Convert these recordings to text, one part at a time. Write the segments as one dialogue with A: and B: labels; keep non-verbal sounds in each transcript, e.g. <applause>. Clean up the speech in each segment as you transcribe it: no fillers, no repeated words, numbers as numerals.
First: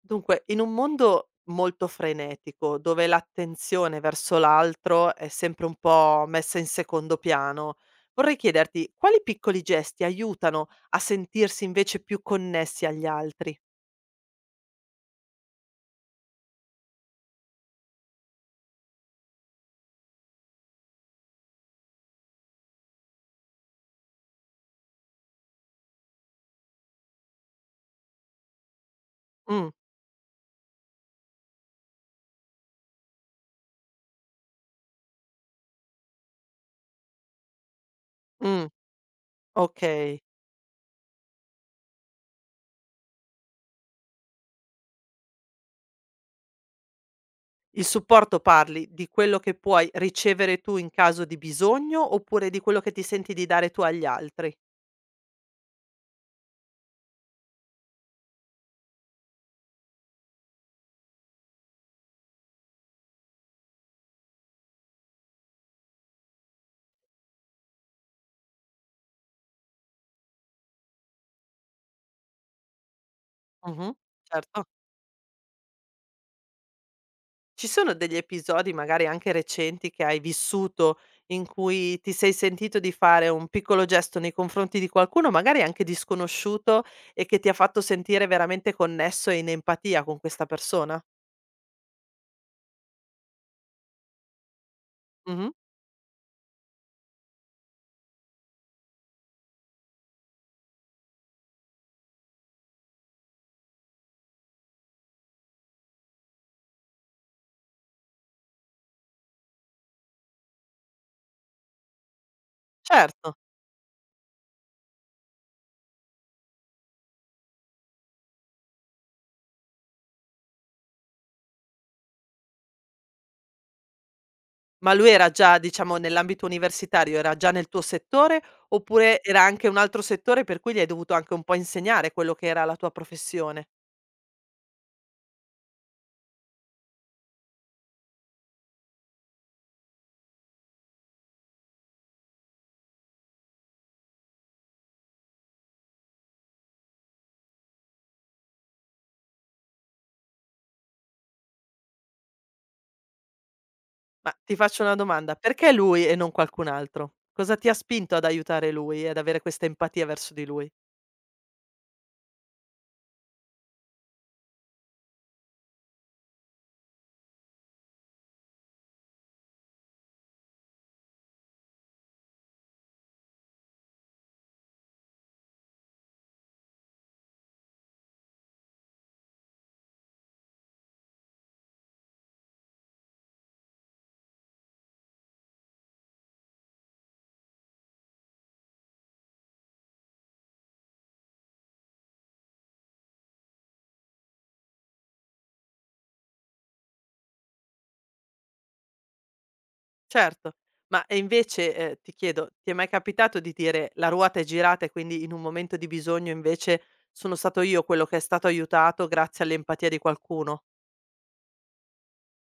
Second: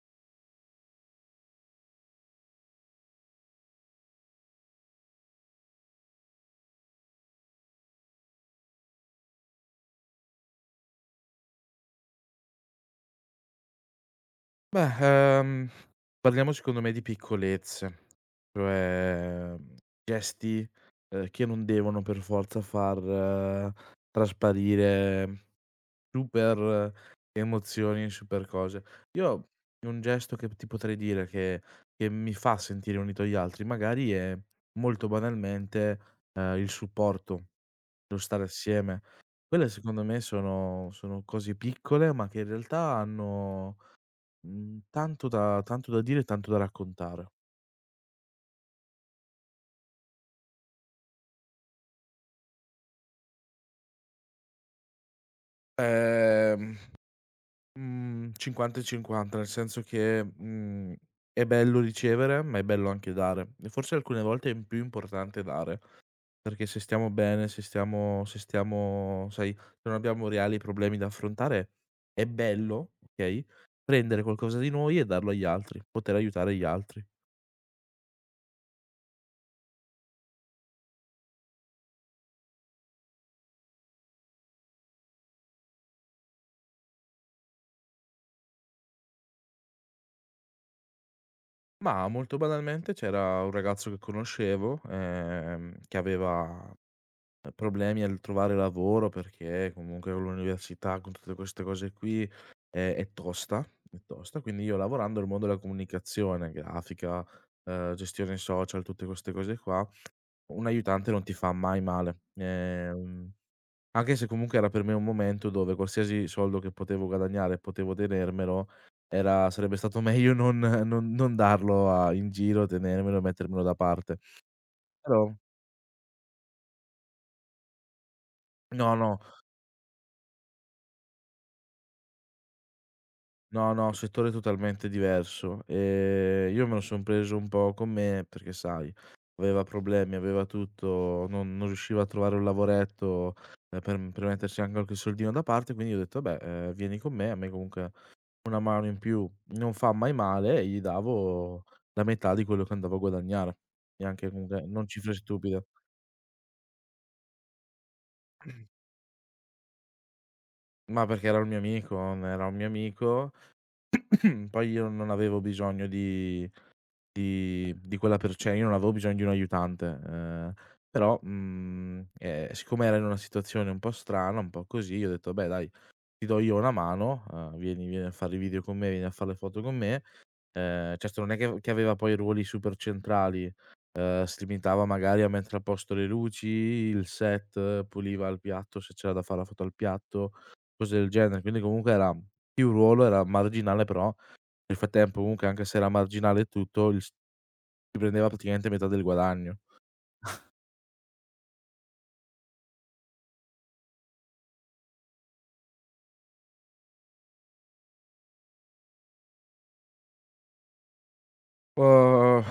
A: Dunque, in un mondo molto frenetico, dove l'attenzione verso l'altro è sempre un po' messa in secondo piano, vorrei chiederti quali piccoli gesti aiutano a sentirsi invece più connessi agli altri?
B: Beh, ehm, parliamo secondo me di piccolezze. cioè, mhmm, Gesti che non devono per forza far trasparire super emozioni, super cose. Io
A: Mh,
B: un gesto che ti potrei dire che mi fa sentire unito agli altri magari è, molto banalmente, il supporto, lo stare
A: mh,
B: assieme. Quelle secondo
A: okay.
B: me sono cose piccole, ma che in realtà hanno tanto da dire e tanto da raccontare.
A: Il supporto parli di quello che puoi ricevere tu in caso di bisogno, oppure di quello che ti senti di dare tu agli altri?
B: Ehm, mhmm, 50 e 50, nel senso che è bello ricevere, ma è bello anche dare. E forse alcune volte è più importante dare, perché se stiamo bene, se stiamo sai, se non abbiamo reali problemi da affrontare, è bello, okay,
A: Mh-mh,
B: prendere qualcosa
A: certo.
B: di noi e darlo agli altri, poter aiutare gli altri.
A: Ci sono degli episodi, magari anche recenti, che hai vissuto in cui ti sei sentito di fare un piccolo gesto nei confronti di qualcuno, magari anche disconosciuto, e che ti ha fatto sentire veramente connesso e in empatia con questa persona?
B: Ma molto banalmente c'era un ragazzo che conoscevo,
A: Mh-mh.
B: che aveva problemi al trovare lavoro, perché comunque con l'università, con tutte queste cose qui, è tosta, è tosta. Quindi io, lavorando nel mondo della comunicazione grafica, gestione social, tutte queste cose qua, un aiutante non ti fa mai male.
A: Certo.
B: Anche se comunque era per me un momento dove qualsiasi soldo che potevo guadagnare e potevo tenermelo, era sarebbe stato <laughs> meglio non darlo a in giro, tenermelo e mettermelo da parte.
A: Ma lui era
B: Però
A: già, diciamo, nell'ambito universitario, era già nel tuo settore,
B: no.
A: oppure era anche un altro settore per cui gli hai dovuto anche un po' insegnare quello che era la tua professione?
B: No, no, settore totalmente diverso. Io me lo son preso un po' con me perché sai, aveva problemi, aveva tutto, non riusciva a trovare un lavoretto, per mettersi anche qualche soldino da parte, quindi ho detto: "Vabbè, vieni con me." A me comunque una mano in più non fa mai male, e gli davo la metà di quello che andavo a guadagnare. Neanche
A: Ma ti
B: comunque
A: faccio
B: non
A: una
B: cifre
A: domanda:
B: stupide.
A: perché lui e non qualcun altro? Cosa ti ha spinto ad aiutare lui e ad avere questa empatia verso di lui?
B: Ma perché era un mio amico, n era un mio amico. <clears throat> Poi io non avevo bisogno di quella per cioè io non avevo bisogno di un aiutante, però, siccome era in una situazione un po' strana, un po' così, io ho detto: "Beh dai, ti do io una mano, vieni a fare i video con me, vieni a fare le foto con me". Certo non è che aveva poi ruoli super centrali, si limitava magari a mettere a posto le luci, il set, puliva il piatto se c'era da fare la foto al piatto, cose del genere. Quindi comunque era più ruolo, era marginale, però nel frattempo comunque anche se era marginale e tutto il s ti prendeva praticamente metà del guadagno.
A: Certo, ma e invece, ti chiedo, ti è mai capitato di dire: "La ruota è girata" e quindi in un momento di bisogno invece sono stato io quello che è stato aiutato grazie all'empatia di qualcuno?
B: Uhm,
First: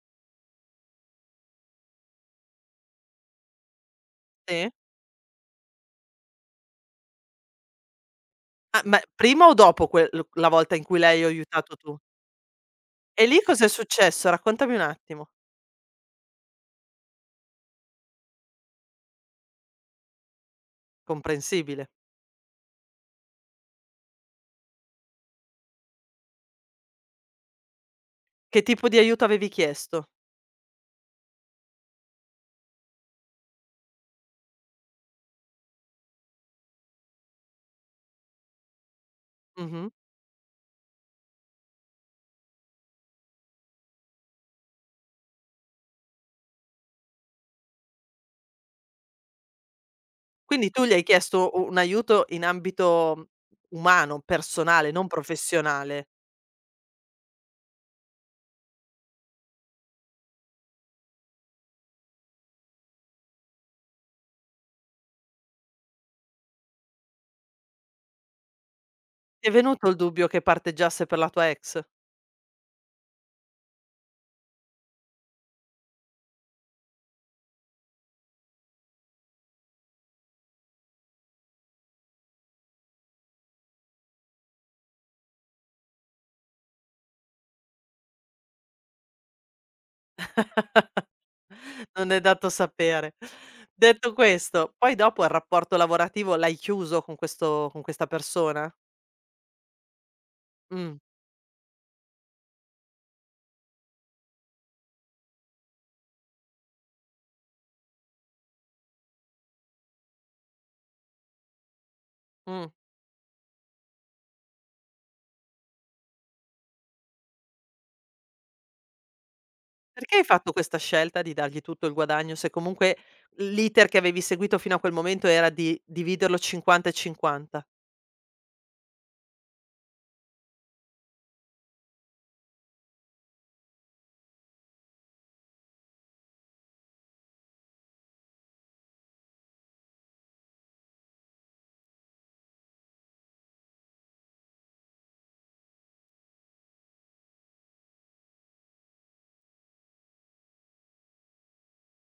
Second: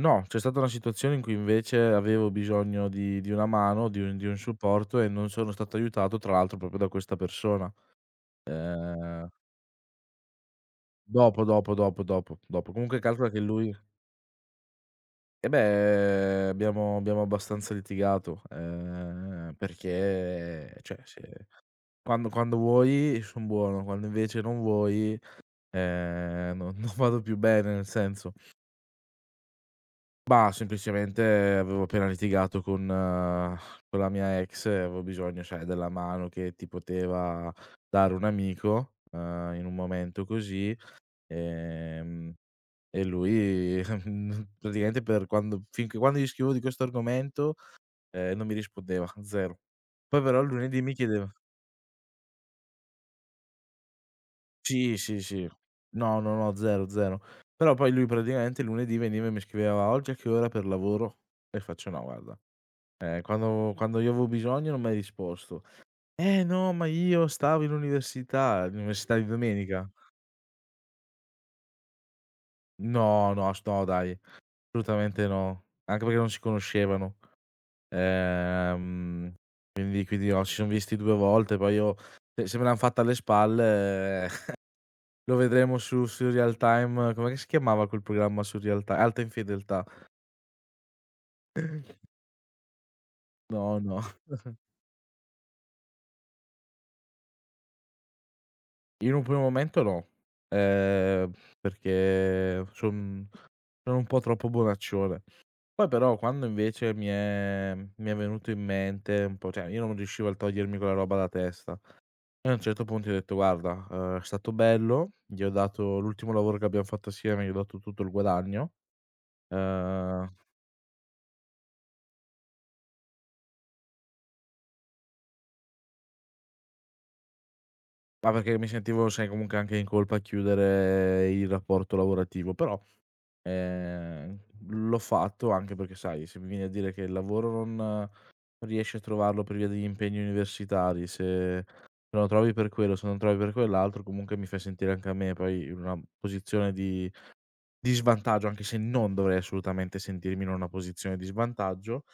B: no, c'è stata una situazione in cui invece avevo bisogno di una mano, di un
A: Sì?
B: supporto, e non sono stato aiutato, tra l'altro, proprio da questa persona.
A: Ah, ma
B: Ehm,
A: prima o dopo que l la volta in cui l'hai
B: Dopo, dopo,
A: aiutato tu?
B: dopo, dopo, dopo. Comunque
A: E
B: calcola che
A: lì cos'è
B: lui,
A: successo? Raccontami un attimo.
B: beh, abbiamo abbastanza litigato, perché cioè se
A: Comprensibile.
B: quando vuoi son buono, quando invece non vuoi, non <laughs> non vado più bene, nel senso.
A: Che tipo di aiuto avevi chiesto?
B: Mah, semplicemente avevo appena litigato con la mia ex, e avevo bisogno, sai, della mano che ti poteva dare un amico, in un
A: Mh-mh.
B: momento così, ehm, e lui <laughs> praticamente per quando finché quando gli scrivevo di questo argomento, non mi rispondeva, 0. Poi però il
A: Quindi
B: lunedì
A: tu gli
B: mi
A: hai
B: chiedeva
A: chiesto u un aiuto in ambito umano, personale,
B: sì,
A: non
B: sì, sì.
A: professionale.
B: No, no, no, 0, 0. Però poi lui praticamente il lunedì veniva e mi scriveva: "Oggi a che ora per lavoro?" E faccio: "No guarda, eh, quando io avevo bisogno non m'hai risposto". "Eh no, ma io stavo in università", l'università di
A: Ti è venuto
B: domenica.
A: il dubbio che parteggiasse per la tua ex?
B: No dai, assolutamente no, anche perché non si conoscevano. Ehm, quindi no, ci siam visti 2 volte, poi io se se me l'han fatta alle spalle, <laughs> lo vedremo su Realtime. Com'è che si chiamava quel programma su Realtime? Alta infedeltà.
A: <laughs> Non è dato sapere.
B: No, no,
A: Detto questo, poi dopo il rapporto lavorativo l'hai chiuso con questo con questa persona?
B: in un primo momento no,
A: Mh,
B: ehm, perché sono un po' troppo bonaccione. Poi però quando invece mi è venuto in mente un po', cioè io non riuscivo a togliermi quella roba da testa, e a un
A: mh.
B: certo punto gli ho detto: "Guarda, è stato bello". Gli ho dato l'ultimo lavoro che abbiam fatto assieme, gli ho dato tutto il guadagno,
A: Perché hai
B: uhm,
A: fatto questa scelta di dargli tutto il guadagno se comunque l'iter che avevi seguito fino a quel momento era di dividerlo 50 e 50?
B: ma perché mi sentivo, sai, comunque anche in colpa a chiudere il rapporto lavorativo, però, ehm, l'ho fatto anche perché, sai, se mi vieni a dire che il lavoro non riesci a trovarlo per via degli impegni universitari, se se lo trovi per quello, se non trovi per quell'altro, comunque mi fai sentire anche a me poi in una posizione di svantaggio, anche se non dovrei assolutamente sentirmi in una posizione di svantaggio,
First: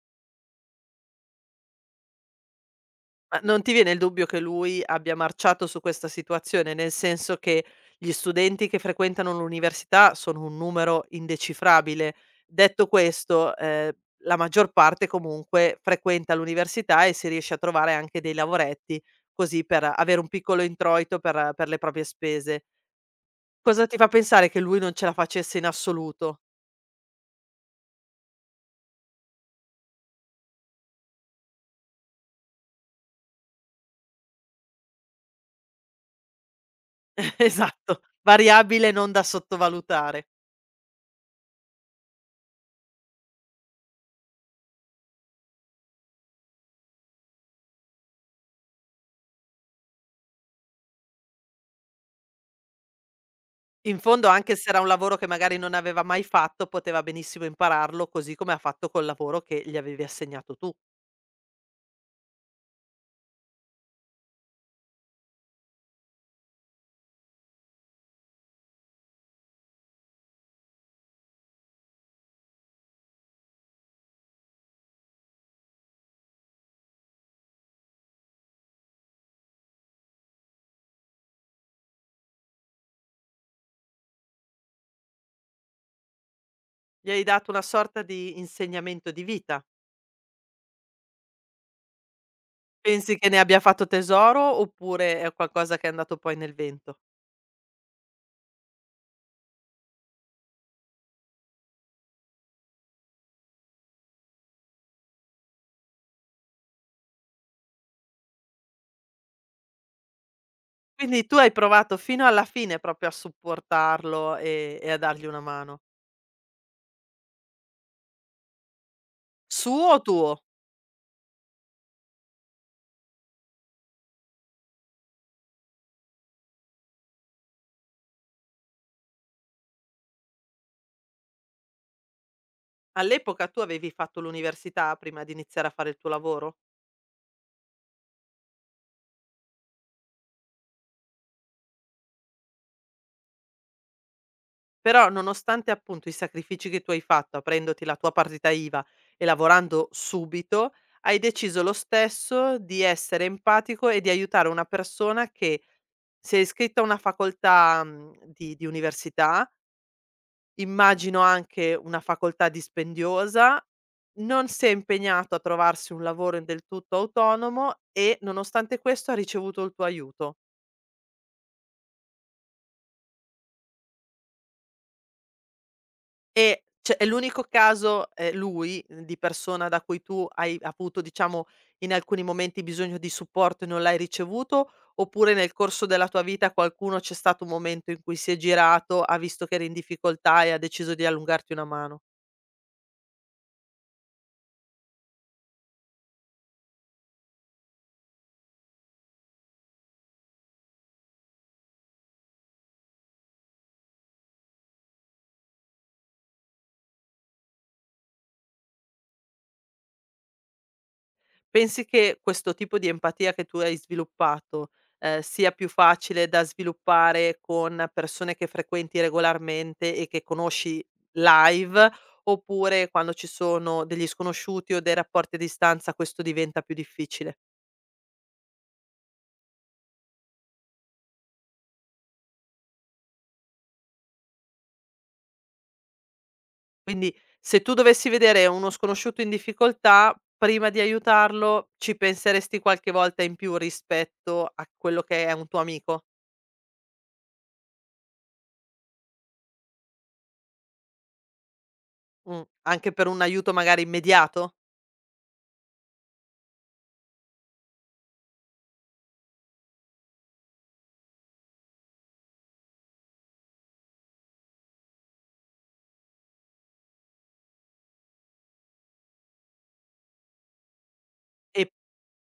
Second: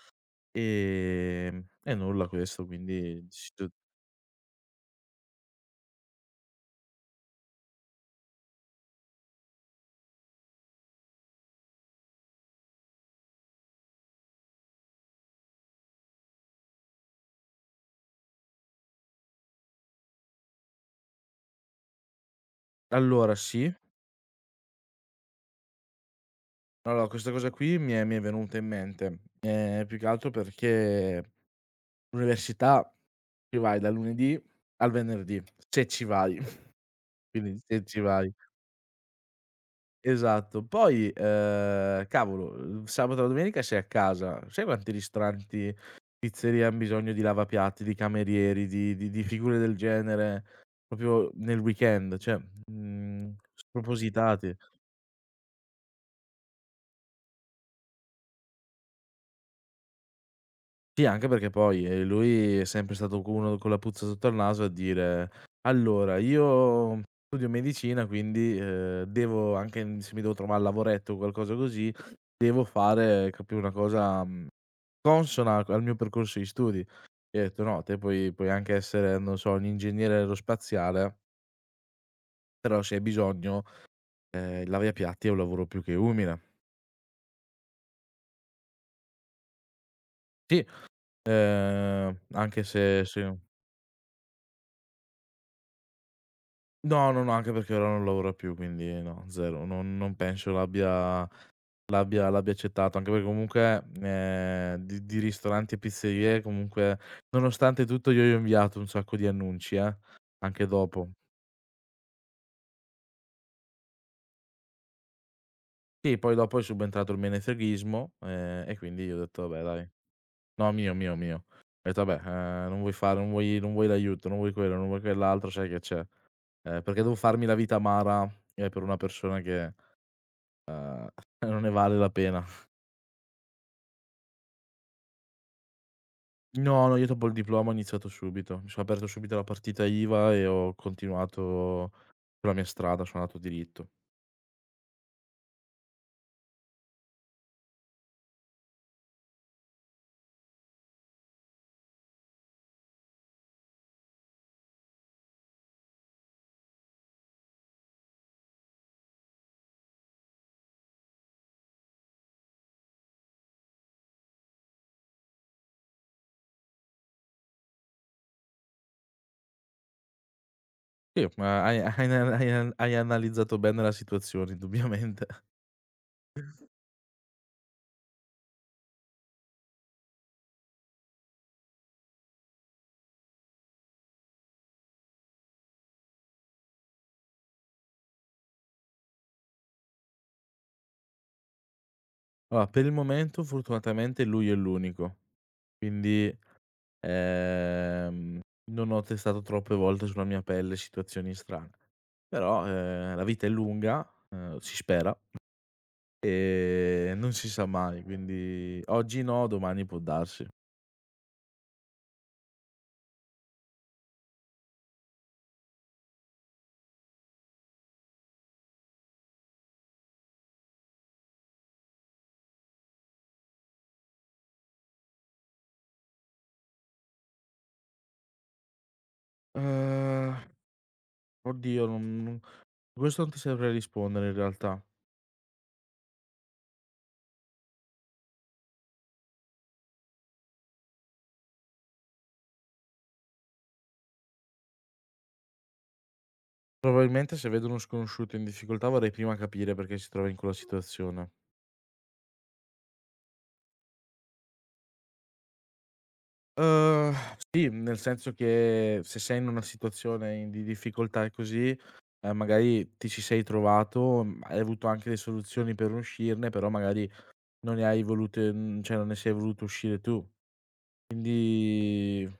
B: e nulla, questo, quindi
A: Ma non
B: st
A: ti viene il dubbio che lui abbia marciato su questa situazione? Nel senso che gli studenti che frequentano l'università sono un numero indecifrabile. Detto questo, la maggior parte comunque frequenta l'università e si riesce a trovare anche dei lavoretti, così per avere un piccolo introito per le proprie spese.
B: allora sì.
A: Cosa ti fa pensare che lui non ce la facesse in assoluto?
B: Allora questa cosa qui mi è venuta in mente, più che altro perché l'università ci vai dal lunedì al venerdì, se ci vai, <laughs>
A: <laughs>
B: quindi se ci
A: Esatto,
B: vai.
A: variabile non da sottovalutare.
B: Esatto. Poi, cavolo, sabato e la domenica sei a casa. Sai quanti ristoranti, pizzerie han bisogno di lavapiatti, di camerieri, di figure del genere proprio nel weekend, cioè
A: In fondo anche
B: spropositati.
A: se era un lavoro che magari non aveva mai fatto, poteva benissimo impararlo, così come ha fatto col lavoro che gli avevi assegnato tu.
B: Sì, anche perché poi, lui è sempre stato co uno con la puzza sotto al naso a dire: "Allora, io studio medicina, quindi, devo anche n se mi devo trovare un lavoretto o qualcosa così, devo fare, capì, una cosa, mhmm, consona al mio percorso di studi". Gli ho detto: "No, te puoi anche essere, non so, un ingegnere aerospaziale, però se hai bisogno, il lavapiatti è un lavoro più che umile".
A: Gli hai dato una sorta di insegnamento di vita.
B: Sì, anche se
A: Pensi che
B: se
A: ne abbia fatto tesoro oppure è qualcosa che è andato poi nel vento?
B: no, no, no, anche perché ora non lavora più, quindi no, 0. Non non penso l'abbia accettato, anche perché comunque, di ristoranti e pizzerie comunque, nonostante tutto, io gli ho inviato un sacco di annunci, anche dopo.
A: Quindi tu hai provato fino alla fine proprio a supportarlo e a dargli una mano.
B: Sì, poi dopo è subentrato il menefreghismo, e quindi io ho detto: "Vabbè dai".
A: Suo o tuo?
B: No mio, mio, mio. Ho detto: "Vabbè, non vuoi fare non vuoi l'aiuto, non vuoi quello, non vuoi quell'altro, sai che c'è, perché devo farmi la vita amara, per una persona che <laughs> non ne vale la pena."
A: All'epoca tu avevi fatto l'università prima di iniziare a fare il tuo lavoro?
B: No, no, io dopo il diploma ho iniziato subito. Mi sono aperto subito la partita IVA e ho continuato sulla mia strada, sono andato diritto.
A: Però nonostante appunto i sacrifici che tu hai fatto aprendoti la tua partita IVA e lavorando subito, hai deciso lo stesso di essere empatico e di aiutare una persona che si è iscritta a una facoltà, mhmm, di università, immagino anche una facoltà dispendiosa, non si è impegnato a trovarsi un lavoro del tutto autonomo e nonostante questo ha ricevuto il tuo aiuto.
B: Sì, ma hai <laughs> hai na hai an hai analizzato bene la situazione indubbiamente.
A: E cioè è l'unico caso, lui, mhmm, di persona da cui tu hai avuto, diciamo, in alcuni momenti bisogno di supporto e non l'hai ricevuto, oppure nel corso della tua vita qualcuno c'è stato un momento in cui si è girato, ha visto che eri in difficoltà e ha deciso di allungarti una mano?
B: Allora, per il momento fortunatamente lui è l'unico. Quindi, ehm, non ho testato troppe volte sulla mia pelle situazioni strane. Però, la vita è lunga, si spera, e non si sa mai, quindi oggi no, domani può darsi.
A: Pensi che questo tipo di empatia che tu hai sviluppato, sia più facile da sviluppare con persone che frequenti regolarmente e che conosci live, oppure quando ci sono degli sconosciuti o dei rapporti a distanza questo diventa più difficile?
B: Ehm, Oddio, non non questo non ti saprei rispondere in realtà.
A: Quindi se tu dovessi vedere uno sconosciuto in difficoltà, prima di aiutarlo ci penseresti qualche volta in più rispetto a quello che è un tuo amico?
B: Probabilmente se vedo uno sconosciuto in difficoltà vorrei prima capire perché si trova in quella situazione.
A: Mh, anche per un aiuto magari immediato?
B: Uhm, sì, nel senso che se sei in una situazione in di difficoltà e così, magari ti ci sei trovato, mhmm, hai avuto anche le soluzioni per uscirne, però magari non ne hai volute, mhmm, cioè non ne sei voluto uscire tu.
A: E
B: Quindi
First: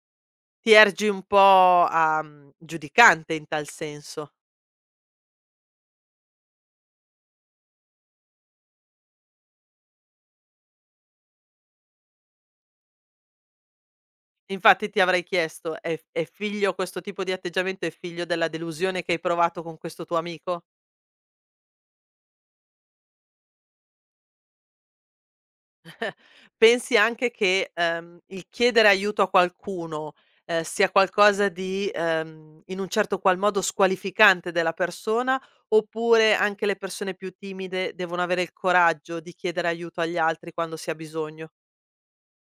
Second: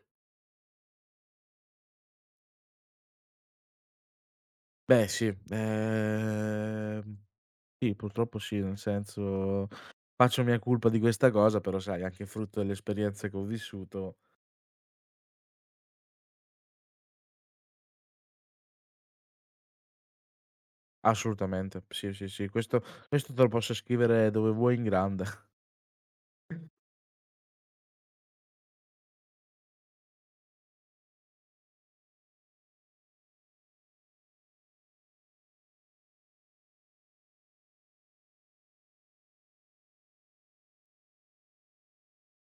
A: Ti ergi un po' a mhmm, giudicante in tal senso.
B: beh sì, sì, purtroppo sì, nel senso, faccio mia colpa di questa cosa, però sai anche frutto dell'esperienza che ho vissuto.
A: Infatti ti avrei chiesto: è f è figlio questo tipo di atteggiamento è figlio della delusione che hai provato con questo tuo amico?
B: Assolutamente. Sì, sì, sì, questo te lo posso scrivere dove vuoi in grande.
A: Pensi anche che, il chiedere aiuto a qualcuno, sia qualcosa di, in un certo qual modo squalificante della persona, oppure anche le persone più timide devono avere il coraggio di chiedere aiuto agli altri quando si ha bisogno?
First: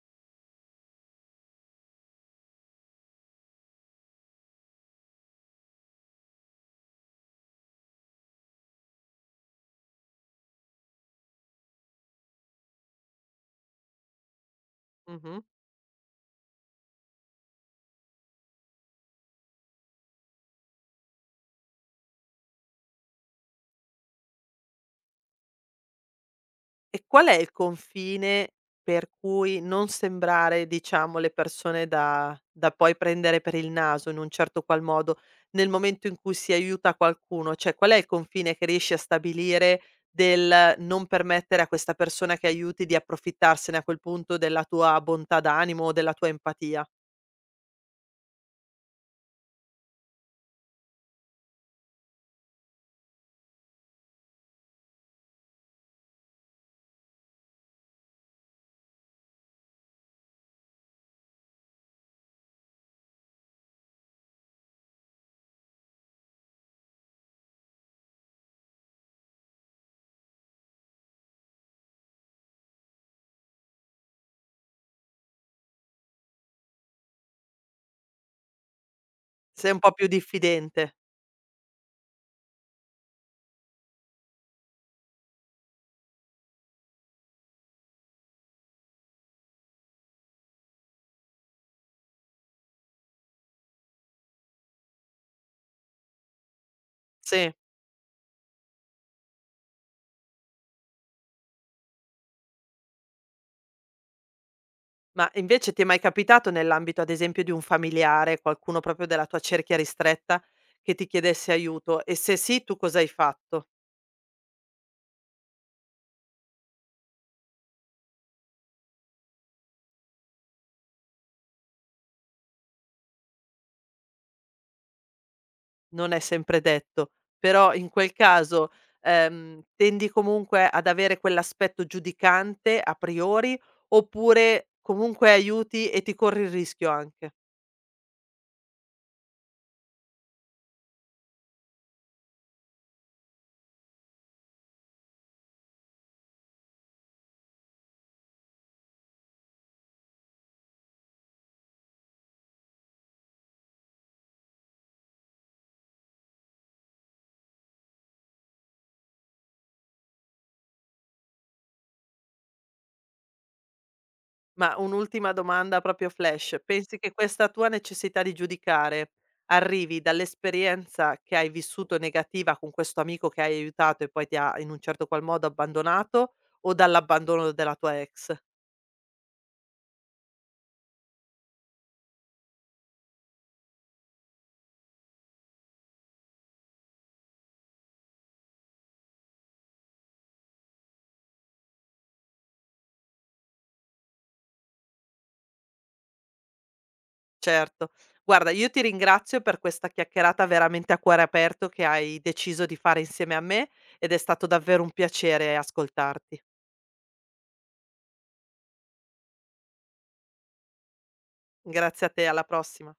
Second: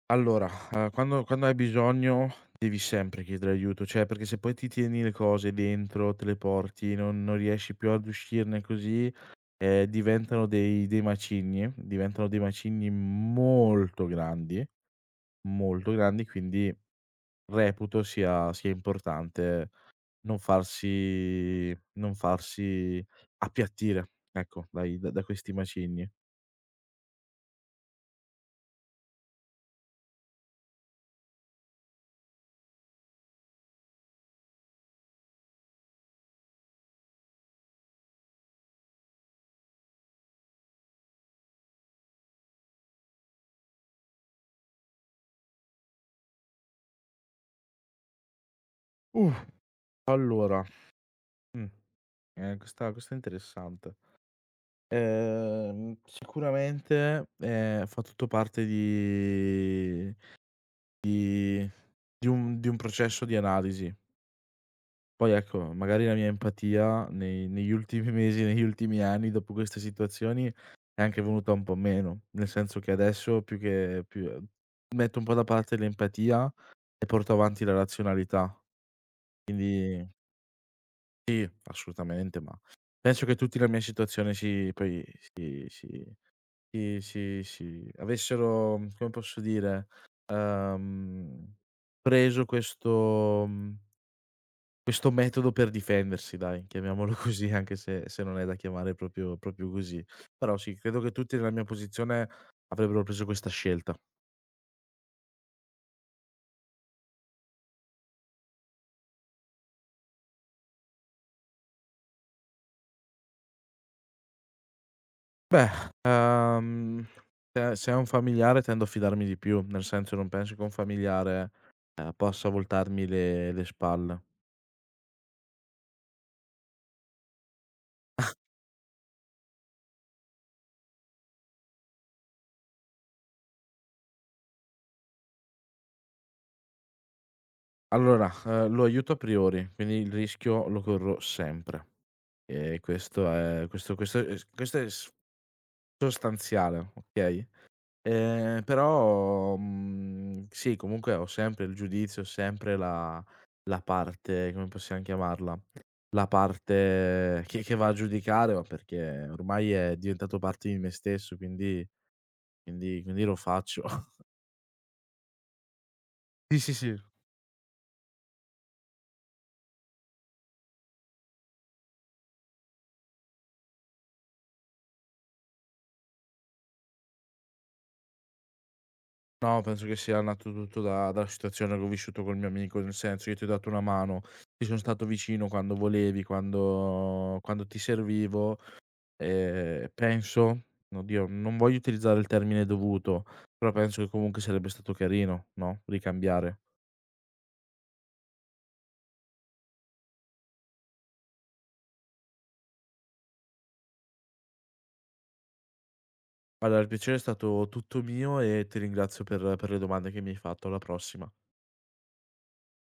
B: Allora, quando hai bisogno devi sempre chiedere aiuto, cioè perché se poi ti tieni le cose dentro, te le porti, non riesci più ad uscirne così, diventano dei macigni, diventano dei macigni
A: Mh-mh.
B: molto grandi, quindi reputo sia importante non farsi appiattire, ecco, dai da questi macigni.
A: E qual è il confine per cui non sembrare, diciamo, le persone da da poi prendere per il naso in un certo qual modo, nel momento in cui si aiuta qualcuno? Cioè, qual è il confine che riesci a stabilire del non permettere a questa persona che aiuti di approfittarsene a quel punto della tua bontà d'animo o della tua empatia?
B: Uh, allora, mh, questa è interessante. Sicuramente, fa tutto parte di di un processo di analisi. Poi ecco, magari la mia empatia nei negli ultimi <laughs> mesi, negli ultimi anni, dopo queste situazioni, è anche venuta un po' meno. Nel senso che adesso più che più metto un po' da parte l'empatia e porto avanti la razionalità.
A: Sei un po'
B: Quindi
A: più diffidente.
B: sì, assolutamente, ma penso che tutti la mia situazione si poi si si Sì, sì, sì. Avessero, mhmm, come posso dire, ehm, preso questo questo metodo per difendersi dai, chiamiamolo <laughs> così,
A: Sì.
B: anche se non è da chiamare proprio così. Però sì, credo che tutti nella mia posizione avrebbero preso questa scelta.
A: Ma invece ti è mai capitato nell'ambito, ad esempio, di un familiare, qualcuno proprio della tua cerchia ristretta, che ti chiedesse aiuto? E se sì, tu cosa hai fatto?
B: Beh, ehm, se è un familiare tendo a fidarmi di più, nel senso non penso che un familiare, possa voltarmi le spalle.
A: Non è sempre detto, però in quel caso, tendi comunque ad avere quell'aspetto giudicante a priori, oppure comunque aiuti e ti corri il rischio anche?
B: Allora, lo aiuto a priori, quindi il rischio lo corro sempre. E questo è questo questo è s sostanziale, okay? Però sì, comunque ho sempre il giudizio, ho sempre la la parte, come possiam chiamarla, la parte che va a giudicare, ma perché ormai è diventato parte di me stesso, quindi quindi lo faccio. <laughs>
A: Ma un'ultima domanda proprio
B: Sì,
A: flash.
B: sì, sì.
A: Pensi che questa tua necessità di giudicare arrivi dall'esperienza che hai vissuto negativa con questo amico che hai aiutato e poi ti ha in un certo qual modo abbandonato o dall'abbandono della tua ex?
B: No, penso che sia nato tutto da dalla situazione che ho vissuto col mio amico, nel senso io ti ho dato una mano, ti son stato vicino quando volevi, quando ti servivo, penso, oddio, non voglio utilizzare il termine dovuto, però penso che comunque sarebbe stato carino, no, ricambiare.
A: Certo. Guarda, io ti ringrazio per questa chiacchierata veramente a cuore aperto che hai deciso di fare insieme a me ed è stato davvero un piacere ascoltarti.
B: Guarda, il piacere è stato tutto mio e ti ringrazio per le domande che mi hai fatto. Alla prossima.
A: Grazie a te, alla prossima.